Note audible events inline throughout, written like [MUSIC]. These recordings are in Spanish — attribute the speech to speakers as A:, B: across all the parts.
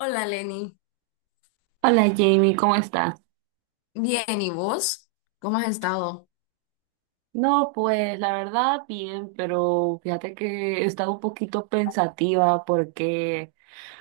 A: Hola Lenny,
B: Hola Jamie, ¿cómo estás?
A: bien, ¿y vos? ¿Cómo has estado?
B: No, pues la verdad bien, pero fíjate que he estado un poquito pensativa porque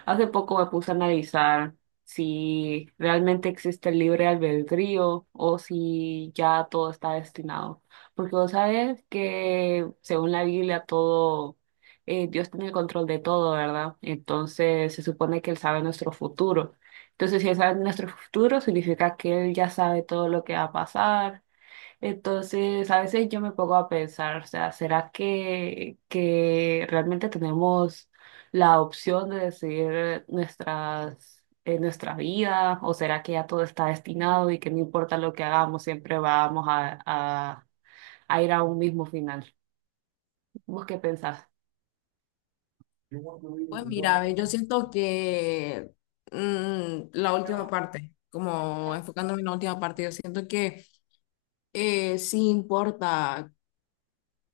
B: hace poco me puse a analizar si realmente existe el libre albedrío o si ya todo está destinado. Porque vos sabes que según la Biblia todo, Dios tiene el control de todo, ¿verdad? Entonces se supone que Él sabe nuestro futuro. Entonces si Él sabe nuestro futuro significa que Él ya sabe todo lo que va a pasar. Entonces, a veces yo me pongo a pensar, o sea, ¿será que realmente tenemos la opción de decidir nuestra vida? ¿O será que ya todo está destinado y que no importa lo que hagamos, siempre vamos a ir a un mismo final? ¿Vos qué pensás?
A: Pues mira, ve, yo siento que la última parte, como enfocándome en la última parte, yo siento que sí importa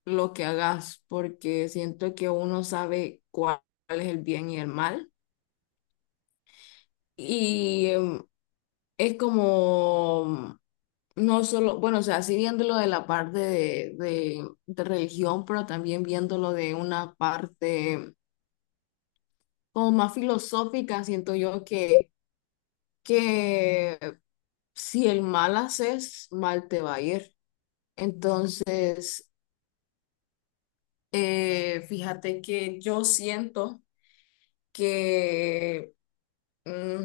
A: lo que hagas, porque siento que uno sabe cuál es el bien y el mal. Y es como, no solo, bueno, o sea, sí viéndolo de la parte de religión, pero también viéndolo de una parte como más filosófica, siento yo que si el mal haces, mal te va a ir. Entonces, fíjate que yo siento que mm,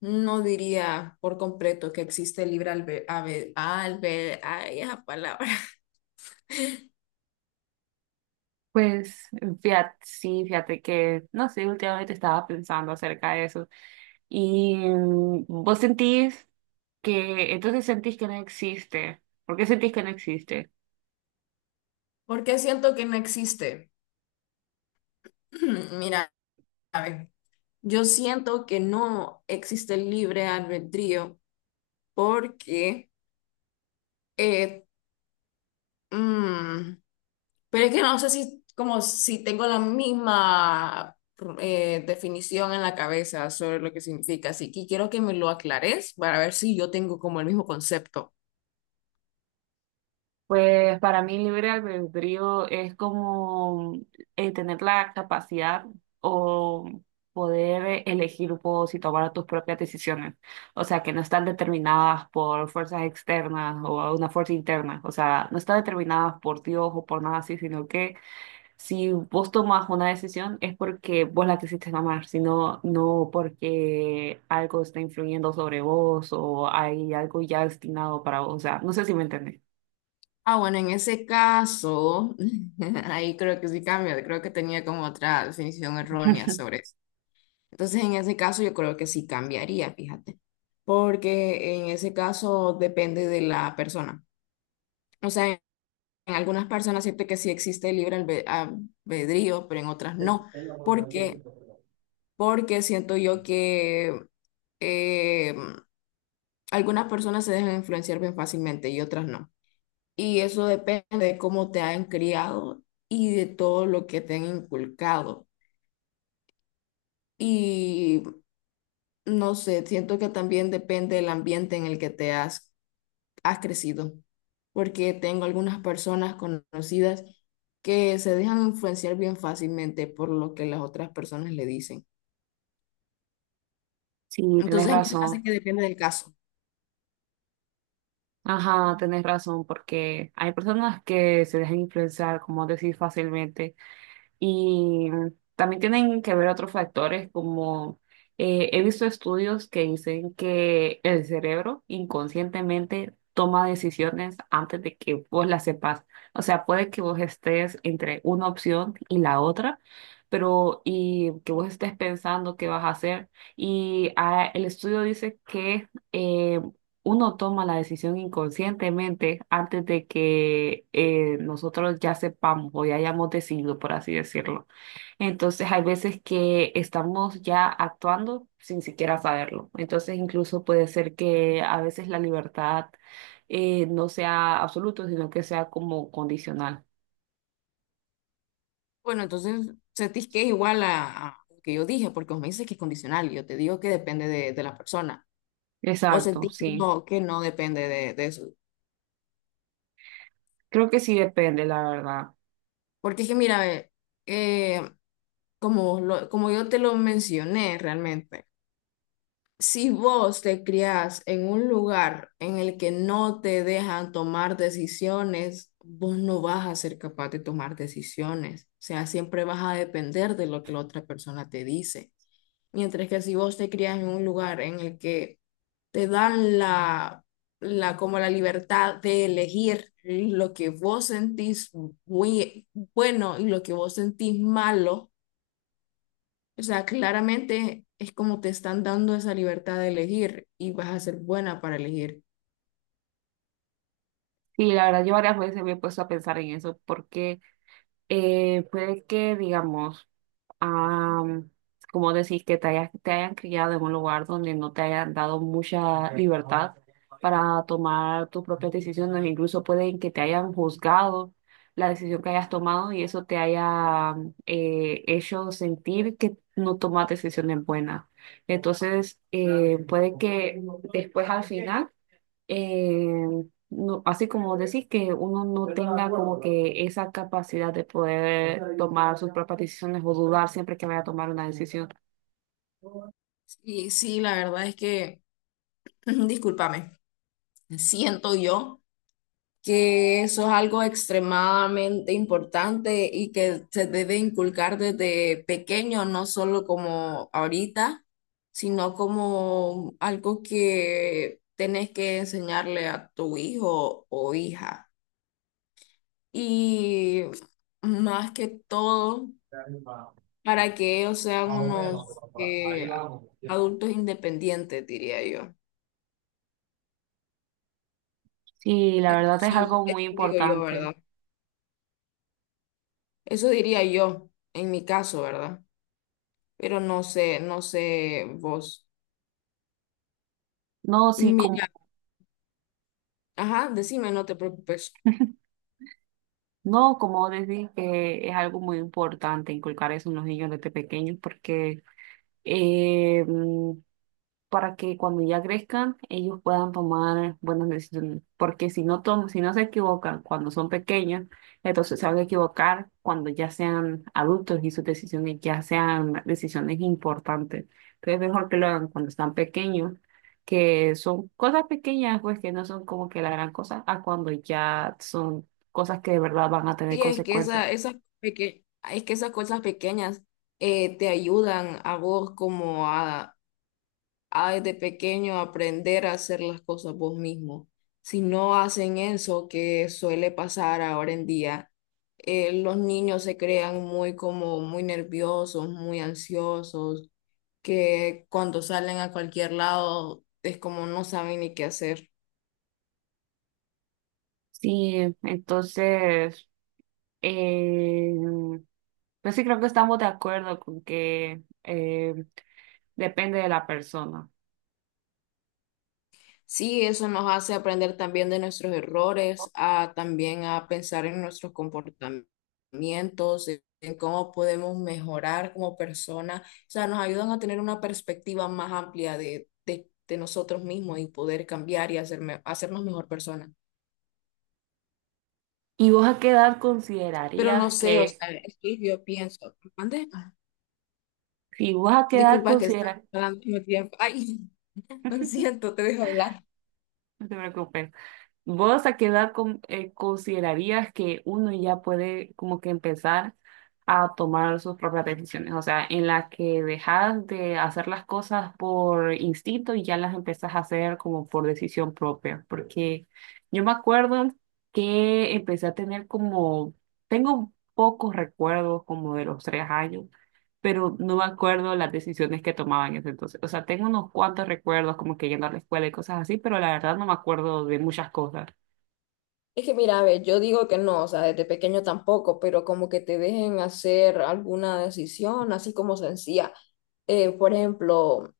A: no diría por completo que existe libre albedrío, ay, esa palabra, [LAUGHS]
B: Pues fíjate, sí, fíjate que, no sé, últimamente estaba pensando acerca de eso. Y vos sentís que, entonces sentís que no existe. ¿Por qué sentís que no existe?
A: porque siento que no existe. [CLEARS THROAT] Mira, a ver, yo siento que no existe libre albedrío porque... eh, Mm, pero es que no sé si, como si tengo la misma definición en la cabeza sobre lo que significa, así que quiero que me lo aclares para ver si yo tengo como el mismo concepto.
B: Pues para mí libre albedrío es como tener la capacidad o poder elegir vos y tomar tus propias decisiones. O sea, que no están determinadas por fuerzas externas o una fuerza interna. O sea, no están determinadas por Dios o por nada así, sino que si vos tomás una decisión es porque vos la quisiste tomar, sino no porque algo está influyendo sobre vos o hay algo ya destinado para vos. O sea, no sé si me entendés.
A: Ah, bueno, en ese caso, [LAUGHS] ahí creo que sí cambia, creo que tenía como otra definición errónea
B: [LAUGHS]
A: sobre. Entonces, en ese caso, yo creo que sí cambiaría, fíjate, porque en ese caso depende de la persona. O sea, en algunas personas siento que sí existe el albedrío, pero en otras no. ¿Por qué? Porque siento yo que eh, algunas personas se dejan influenciar bien fácilmente y otras no. Y eso depende de cómo te han criado y de todo lo que te han inculcado. Y no sé, siento que también depende del ambiente en el que te has crecido, porque tengo algunas personas conocidas que se dejan influenciar bien fácilmente por lo que las otras personas le dicen.
B: Sí, tenés
A: Entonces a mí se me
B: razón.
A: hace que depende del caso.
B: Ajá, tenés razón, porque hay personas que se dejan influenciar, como decir, fácilmente. Y también tienen que ver otros factores, como he visto estudios que dicen que el cerebro inconscientemente toma decisiones antes de que vos las sepas. O sea, puede que vos estés entre una opción y la otra, pero y que vos estés pensando qué vas a hacer. Y el estudio dice que uno toma la decisión inconscientemente antes de que nosotros ya sepamos o ya hayamos decidido, por así decirlo. Entonces hay veces que estamos ya actuando sin siquiera saberlo. Entonces incluso puede ser que a veces la libertad no sea absoluta, sino que sea como condicional.
A: Bueno, entonces sentís que es igual a lo que yo dije, porque vos me dices que es condicional, y yo te digo que depende de la persona, o
B: Exacto,
A: sentís
B: sí.
A: que no depende de eso.
B: Creo que sí depende, la verdad.
A: Porque es que mira, eh, como yo te lo mencioné realmente, si vos te criás en un lugar en el que no te dejan tomar decisiones, vos no vas a ser capaz de tomar decisiones. O sea, siempre vas a depender de lo que la otra persona te dice. Mientras que si vos te criás en un lugar en el que te dan la como la libertad de elegir lo que vos sentís bui- bueno y lo que vos sentís malo, o sea, claramente es como te están dando esa libertad de elegir y vas a ser buena para elegir.
B: Y la verdad, yo varias veces me he puesto a pensar en eso porque puede que, digamos, Ah, como decir que te hayan criado en un lugar donde no te hayan dado mucha libertad para tomar tus propias decisiones, incluso pueden que te hayan juzgado la decisión que hayas tomado y eso te haya hecho sentir que no tomas decisiones buenas. Entonces, puede que después al final, no, así como decir que uno no tenga como que esa capacidad de poder tomar sus propias decisiones o dudar siempre que vaya a tomar una decisión.
A: Y sí, la verdad es que, [CLEARS THROAT] discúlpame, siento yo que eso es algo extremadamente importante y que se debe inculcar desde pequeño, no solo como ahorita, sino como algo que tenés que enseñarle a tu hijo o hija. Y más que todo para que ellos sean unos adultos independientes, diría yo.
B: Sí, la verdad es
A: Entonces,
B: algo muy
A: eso digo yo,
B: importante.
A: ¿verdad? Eso diría yo, en mi caso, ¿verdad? Pero no sé, no sé vos.
B: No, sí, como,
A: Mira, ajá, decime, no te preocupes.
B: no, como decir que es algo muy importante inculcar eso en los niños desde pequeños porque, em, para que cuando ya crezcan ellos puedan tomar buenas decisiones. Porque si no se equivocan cuando son pequeños, entonces se van a equivocar cuando ya sean adultos y sus decisiones ya sean decisiones importantes. Entonces es mejor que lo hagan cuando están pequeños, que son cosas pequeñas, pues que no son como que la gran cosa, a cuando ya son cosas que de verdad van a tener
A: Sí, es que
B: consecuencias.
A: peque- es que esas cosas pequeñas te ayudan a vos como a hay de pequeño aprender a hacer las cosas vos mismo. Si no hacen eso que suele pasar ahora en día, los niños se crean muy como muy nerviosos, muy ansiosos, que cuando salen a cualquier lado es como no saben ni qué hacer.
B: Sí, entonces, eh, pero sí creo que estamos de acuerdo con que, depende de la persona.
A: Sí, eso nos hace aprender también de nuestros errores, a también a pensar en nuestros comportamientos, en cómo podemos mejorar como persona. O sea, nos ayudan a tener una perspectiva más amplia de nosotros mismos y poder cambiar y hacernos mejor persona.
B: ¿Y vos a qué edad
A: Pero no
B: considerarías
A: sé, o
B: que?
A: sea, es que yo pienso, ¿mande? Ah,
B: Si vos a qué edad
A: disculpa que está
B: consideras,
A: hablando al mismo tiempo. Ay, [LAUGHS] lo siento, te dejo hablar.
B: no te preocupes. ¿Vos a qué edad considerarías que uno ya puede como que empezar a tomar sus propias decisiones? O sea, en la que dejas de hacer las cosas por instinto y ya las empezás a hacer como por decisión propia. Porque yo me acuerdo que empecé a tener tengo pocos recuerdos como de los 3 años. Pero no me acuerdo las decisiones que tomaba en ese entonces. O sea, tengo unos cuantos recuerdos como que yendo a la escuela y cosas así, pero la verdad no me acuerdo de muchas cosas.
A: Es que mira, a ver, yo digo que no, o sea, desde pequeño tampoco, pero como que te dejen hacer alguna decisión, así como sencilla. Por ejemplo,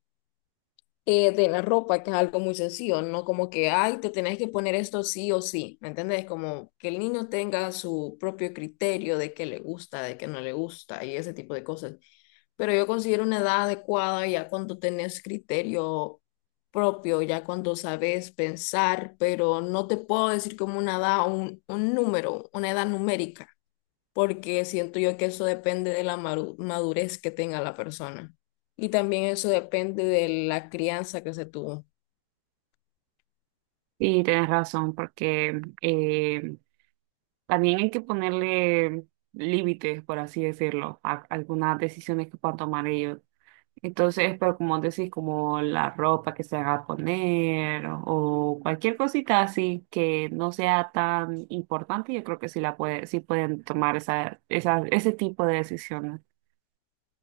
A: de la ropa, que es algo muy sencillo, ¿no? Como que, ay, te tenés que poner esto sí o sí, ¿me entendés? Como que el niño tenga su propio criterio de qué le gusta, de qué no le gusta y ese tipo de cosas. Pero yo considero una edad adecuada ya cuando tenés criterio propio, ya cuando sabes pensar, pero no te puedo decir como una edad, un número, una edad numérica, porque siento yo que eso depende de la madurez que tenga la persona. Y también eso depende de la crianza que se tuvo.
B: Sí, tienes razón, porque, también hay que ponerle límites, por así decirlo, a algunas decisiones que puedan tomar ellos. Entonces, pero como decís, como la ropa que se haga a poner o cualquier cosita así que no sea tan importante, yo creo que sí pueden tomar ese tipo de decisiones.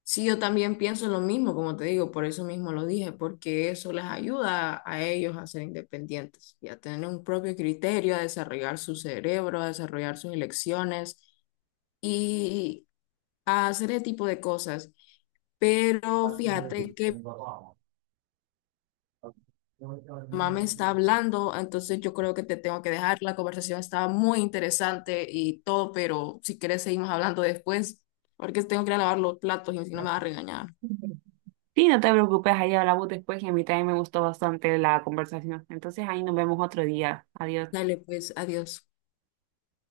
A: Sí, yo también pienso lo mismo, como te digo, por eso mismo lo dije, porque eso les ayuda a ellos a ser independientes y a tener un propio criterio, a desarrollar su cerebro, a desarrollar sus elecciones y a hacer ese tipo de cosas. Pero fíjate que mi mamá me está hablando, entonces yo creo que te tengo que dejar. La conversación estaba muy interesante y todo, pero si quieres seguimos hablando después, porque tengo que ir a lavar los platos y si no me va a regañar.
B: Sí, no te preocupes, ahí hablamos después y a mí también me gustó bastante la conversación. Entonces, ahí nos vemos otro día. Adiós.
A: Dale, pues, adiós.